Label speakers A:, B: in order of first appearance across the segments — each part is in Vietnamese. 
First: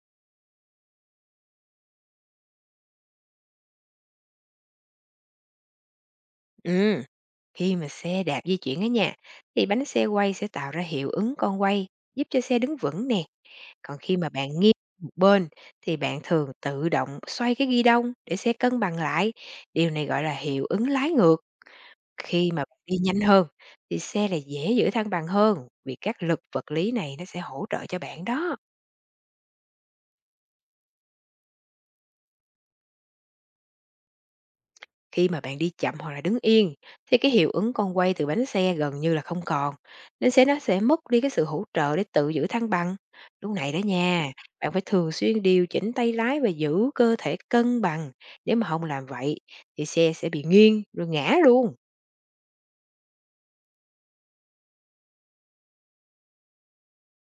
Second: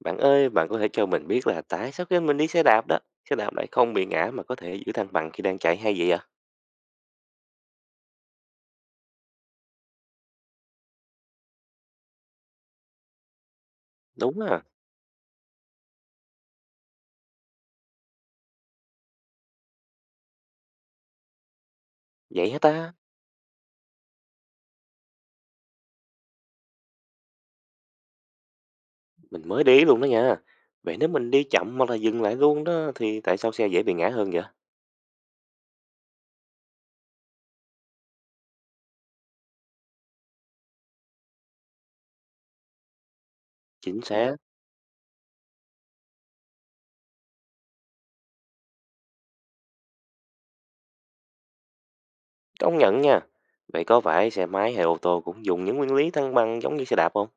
A: Bạn ơi, bạn có thể cho mình biết là tại sao khi mình đi xe đạp đó, xe đạp lại không bị ngã mà có thể giữ thăng bằng khi đang chạy hay vậy ạ?
B: Ừ, khi mà xe đạp di chuyển ở nhà thì bánh xe quay sẽ tạo ra hiệu ứng con quay giúp cho xe đứng vững nè. Còn khi mà
A: Đúng
B: bạn
A: à,
B: nghiêng một bên thì bạn thường tự động xoay cái ghi đông để xe cân bằng lại. Điều này gọi là hiệu ứng lái ngược.
A: vậy
B: Khi
A: hả
B: mà bạn
A: ta?
B: đi nhanh hơn thì xe là dễ giữ thăng bằng hơn vì các lực vật lý này nó sẽ hỗ trợ cho bạn đó.
A: Mình mới đi luôn đó nha. Vậy nếu mình đi chậm hoặc là dừng lại luôn đó thì tại sao xe dễ bị ngã hơn vậy?
B: Khi mà bạn đi chậm hoặc là đứng yên thì cái hiệu ứng con quay từ bánh xe gần như là không còn, nên xe nó sẽ mất đi cái sự hỗ trợ để tự giữ thăng bằng. Lúc này đó
A: Chính
B: nha,
A: xác,
B: bạn phải thường xuyên điều chỉnh tay lái và giữ cơ thể cân bằng. Nếu mà không làm vậy thì xe sẽ bị nghiêng rồi ngã luôn.
A: công nhận nha. Vậy có phải xe máy hay ô tô cũng dùng những nguyên lý thăng bằng giống như xe đạp không?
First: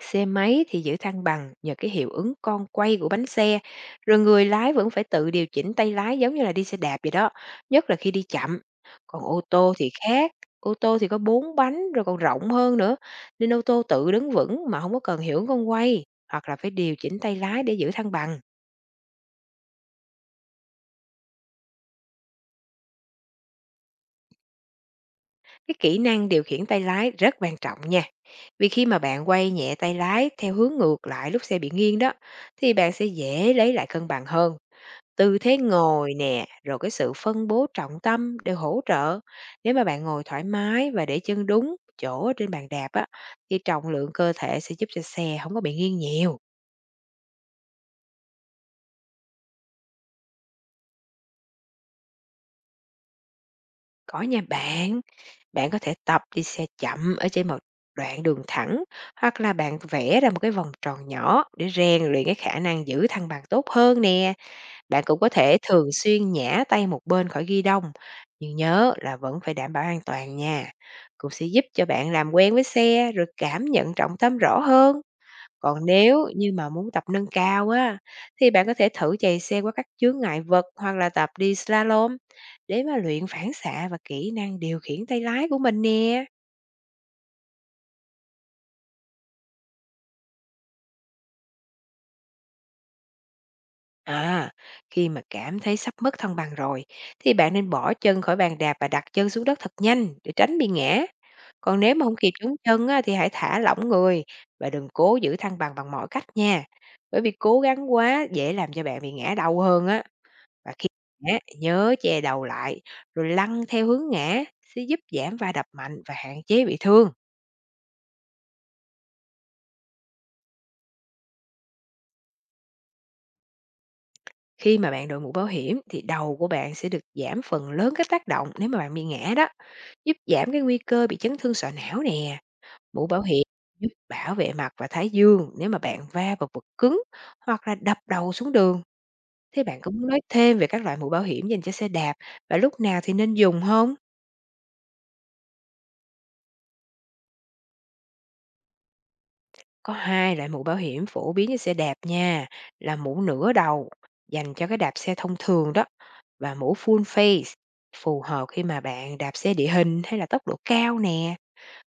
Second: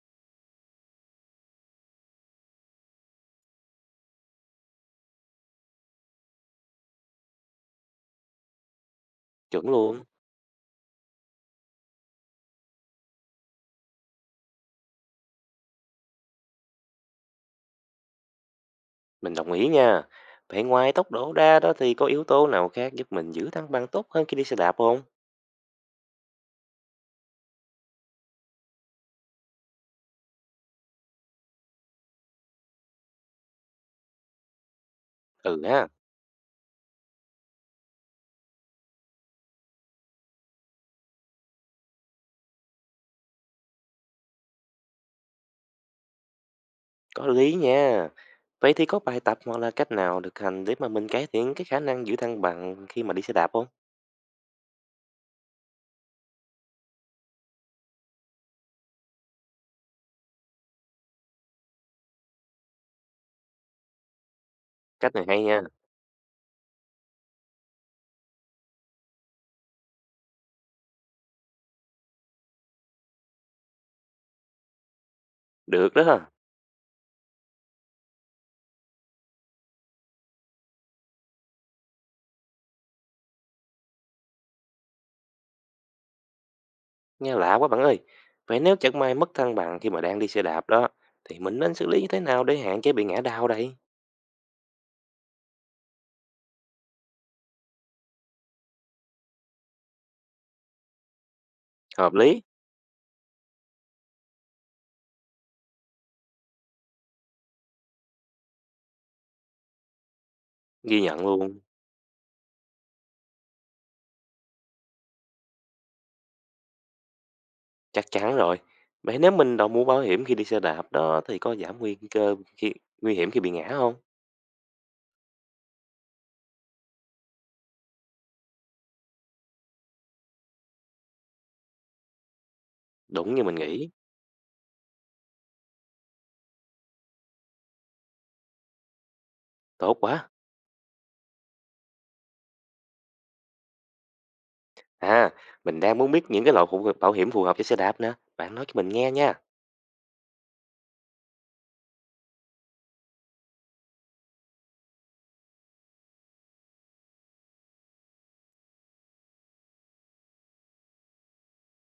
B: Xe máy thì giữ thăng bằng nhờ cái hiệu ứng con quay của bánh xe, rồi người lái vẫn phải tự điều chỉnh tay lái giống như là đi xe đạp vậy đó, nhất là khi đi chậm. Còn ô
A: Chuẩn
B: tô thì
A: luôn,
B: khác, ô tô thì có bốn bánh rồi còn rộng hơn nữa, nên ô tô tự đứng vững mà không có cần hiệu ứng con quay hoặc là phải điều chỉnh tay lái để giữ thăng bằng.
A: mình đồng ý nha. Vậy ngoài tốc độ ra đó thì có yếu tố nào khác giúp mình giữ thăng bằng tốt hơn khi đi xe đạp không?
B: Cái kỹ năng điều khiển tay lái rất quan trọng nha, vì khi mà bạn quay nhẹ tay lái theo hướng ngược lại lúc xe bị nghiêng đó, thì bạn sẽ dễ lấy lại cân bằng hơn. Tư thế
A: Ừ ha.
B: ngồi nè, rồi cái sự phân bố trọng tâm đều hỗ trợ. Nếu mà bạn ngồi thoải mái và để chân đúng chỗ ở trên bàn đạp á, thì trọng lượng cơ thể sẽ giúp cho xe không có bị nghiêng nhiều.
A: Có lý nha. Vậy thì có bài tập hoặc là cách nào được hành để mà mình cải thiện cái khả năng giữ thăng bằng khi mà đi xe đạp không?
B: Có nha bạn, bạn có thể tập đi xe chậm ở trên một đoạn đường thẳng hoặc là bạn vẽ ra một cái vòng tròn nhỏ để rèn luyện cái khả năng giữ thăng bằng tốt hơn nè. Bạn
A: Cách
B: cũng
A: này
B: có
A: hay
B: thể
A: nha.
B: thường xuyên nhả tay một bên khỏi ghi đông, nhưng nhớ là vẫn phải đảm bảo an toàn nha. Cũng sẽ giúp cho bạn làm quen với xe rồi cảm nhận trọng tâm rõ hơn. Còn
A: Được đó,
B: nếu
A: ha.
B: như mà muốn tập nâng cao á, thì bạn có thể thử chạy xe qua các chướng ngại vật hoặc là tập đi slalom để mà luyện phản xạ và kỹ năng điều khiển tay lái của mình nè.
A: Nghe lạ quá bạn ơi. Vậy nếu chẳng may mất thăng bằng khi mà đang đi xe đạp đó, thì mình nên xử lý như thế nào để hạn chế bị ngã đau đây?
B: À, khi mà cảm thấy sắp mất thăng bằng rồi, thì bạn nên bỏ chân khỏi bàn đạp và đặt chân xuống đất thật nhanh để tránh bị ngã. Còn nếu mà
A: Hợp
B: không kịp
A: lý.
B: chống chân á, thì hãy thả lỏng người và đừng cố giữ thăng bằng bằng mọi cách nha. Bởi vì cố gắng quá dễ làm cho bạn bị ngã đầu hơn á. Và khi
A: Ghi nhận
B: ngã,
A: luôn.
B: nhớ che đầu lại rồi lăn theo hướng ngã sẽ giúp giảm va đập mạnh và hạn chế bị thương.
A: Chắc chắn rồi. Vậy nếu mình đã mua bảo hiểm khi đi xe đạp đó thì có giảm nguy cơ khi nguy hiểm khi bị ngã không?
B: Khi mà bạn đội mũ bảo hiểm thì đầu của bạn sẽ được giảm phần lớn các tác động nếu mà bạn bị ngã đó, giúp giảm cái nguy cơ bị chấn thương sọ não nè. Mũ bảo
A: Đúng như
B: hiểm
A: mình
B: giúp
A: nghĩ.
B: bảo vệ mặt và thái dương nếu mà bạn va vào vật cứng hoặc là đập đầu xuống đường. Thế bạn có
A: Tốt
B: muốn nói
A: quá.
B: thêm về các loại mũ bảo hiểm dành cho xe đạp và lúc nào thì nên dùng không?
A: À, mình đang muốn biết những cái loại bảo hiểm phù hợp cho xe đạp nè. Bạn nói cho mình nghe nha.
B: Có 2 loại mũ bảo hiểm phổ biến cho xe đạp nha, là mũ nửa đầu dành cho cái đạp xe thông thường đó và mũ full face phù hợp khi mà bạn đạp xe địa hình hay là tốc độ cao nè.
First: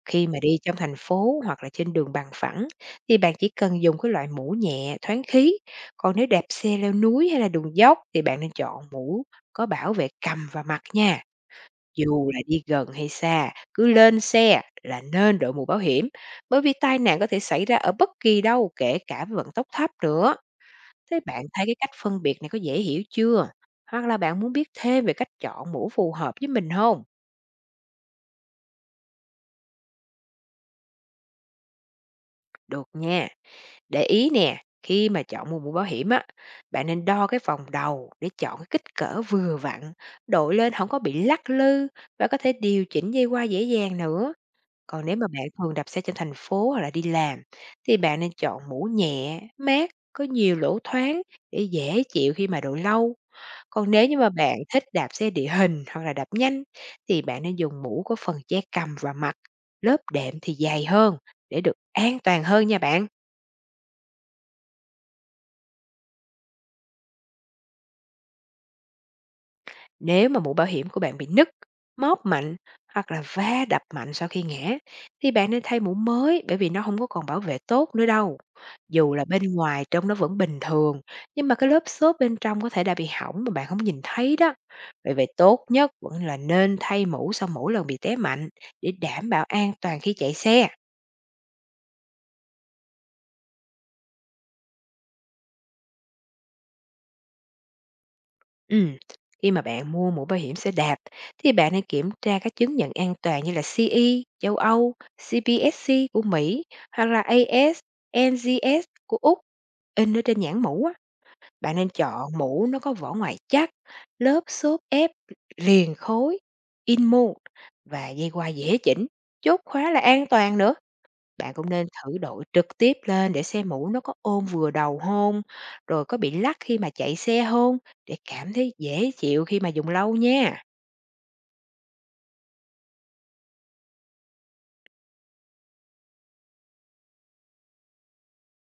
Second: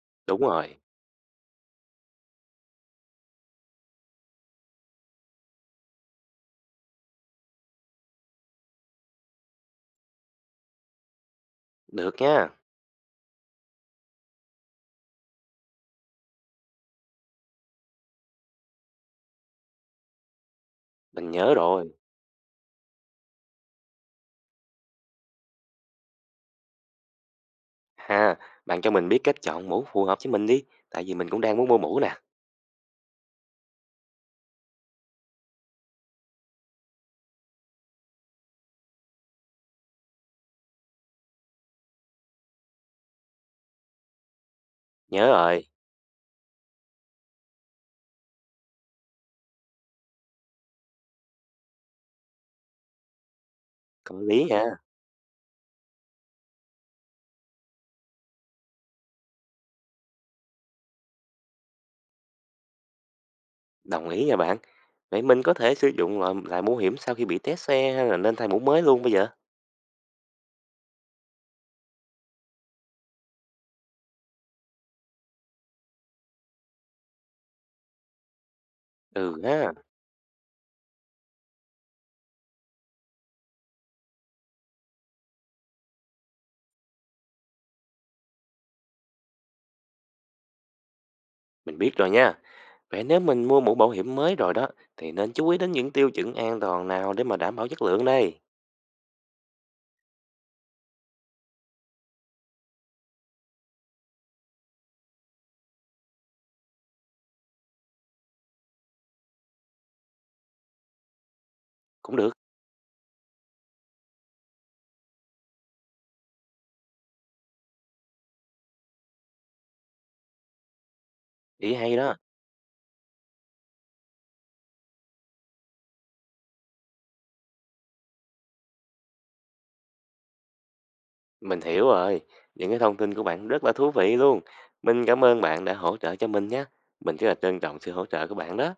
B: Khi mà
A: Đúng
B: đi trong
A: rồi,
B: thành phố hoặc là trên đường bằng phẳng thì bạn chỉ cần dùng cái loại mũ nhẹ, thoáng khí, còn nếu đạp xe leo núi hay là đường dốc thì bạn nên chọn mũ có bảo vệ cầm và mặt nha.
A: được
B: Dù là
A: nha,
B: đi gần hay xa, cứ lên xe là nên đội mũ bảo hiểm, bởi vì tai nạn có thể xảy ra ở bất kỳ đâu, kể cả với vận tốc thấp nữa. Thế
A: mình
B: bạn
A: nhớ
B: thấy cái cách
A: rồi.
B: phân biệt này có dễ hiểu chưa? Hoặc là bạn muốn biết thêm về cách chọn mũ phù hợp với mình không?
A: Ha, bạn cho mình biết cách chọn mũ phù hợp với mình đi, tại vì mình cũng đang muốn mua mũ nè.
B: Được nha. Để ý nè, khi mà chọn mua mũ bảo hiểm á, bạn nên đo cái vòng đầu để chọn cái kích cỡ vừa vặn, đội lên không có bị lắc lư và có thể điều chỉnh dây qua dễ dàng nữa. Còn nếu
A: Nhớ
B: mà bạn
A: rồi,
B: thường đạp xe trên thành phố hoặc là đi làm thì bạn nên chọn mũ nhẹ, mát, có nhiều lỗ thoáng để dễ chịu khi mà đội lâu. Còn nếu
A: có
B: như mà
A: lý
B: bạn
A: nha,
B: thích đạp xe địa hình hoặc là đạp nhanh thì bạn nên dùng mũ có phần che cằm và mặt, lớp đệm thì dày hơn để được an toàn hơn nha bạn.
A: đồng ý nha bạn. Vậy mình có thể sử dụng lại mũ hiểm sau khi bị té xe hay là nên thay mũ mới luôn bây giờ?
B: Nếu mà mũ bảo hiểm của bạn bị nứt, móp mạnh hoặc là va đập mạnh sau khi ngã thì bạn nên thay mũ mới bởi vì nó không có còn bảo vệ tốt nữa đâu. Dù là
A: Ừ
B: bên
A: ha,
B: ngoài trông nó vẫn bình thường nhưng mà cái lớp xốp bên trong có thể đã bị hỏng mà bạn không nhìn thấy đó. Vậy vậy tốt nhất vẫn là nên thay mũ sau mỗi lần bị té mạnh để đảm bảo an toàn khi chạy xe.
A: mình biết rồi nha. Vậy nếu mình mua mũ bảo hiểm mới rồi đó, thì nên chú ý đến những tiêu chuẩn an toàn nào để mà đảm bảo chất lượng đây?
B: Ừm, khi mà bạn mua mũ bảo hiểm xe đạp thì bạn nên kiểm tra các chứng nhận an toàn như là CE châu Âu, CPSC của Mỹ hoặc là AS, NGS của Úc. In ở trên nhãn mũ á, bạn nên
A: Cũng
B: chọn
A: được,
B: mũ nó có vỏ ngoài chắc, lớp xốp ép liền khối, in mode và dây qua dễ chỉnh, chốt khóa là an toàn nữa. Bạn cũng
A: ý
B: nên
A: hay đó.
B: thử đội trực tiếp lên để xem mũ nó có ôm vừa đầu không, rồi có bị lắc khi mà chạy xe không, để cảm thấy dễ chịu khi mà dùng lâu nha.
A: Mình hiểu rồi. Những cái thông tin của bạn rất là thú vị luôn. Mình cảm ơn bạn đã hỗ trợ cho mình nhé. Mình rất là trân trọng sự hỗ trợ của bạn đó.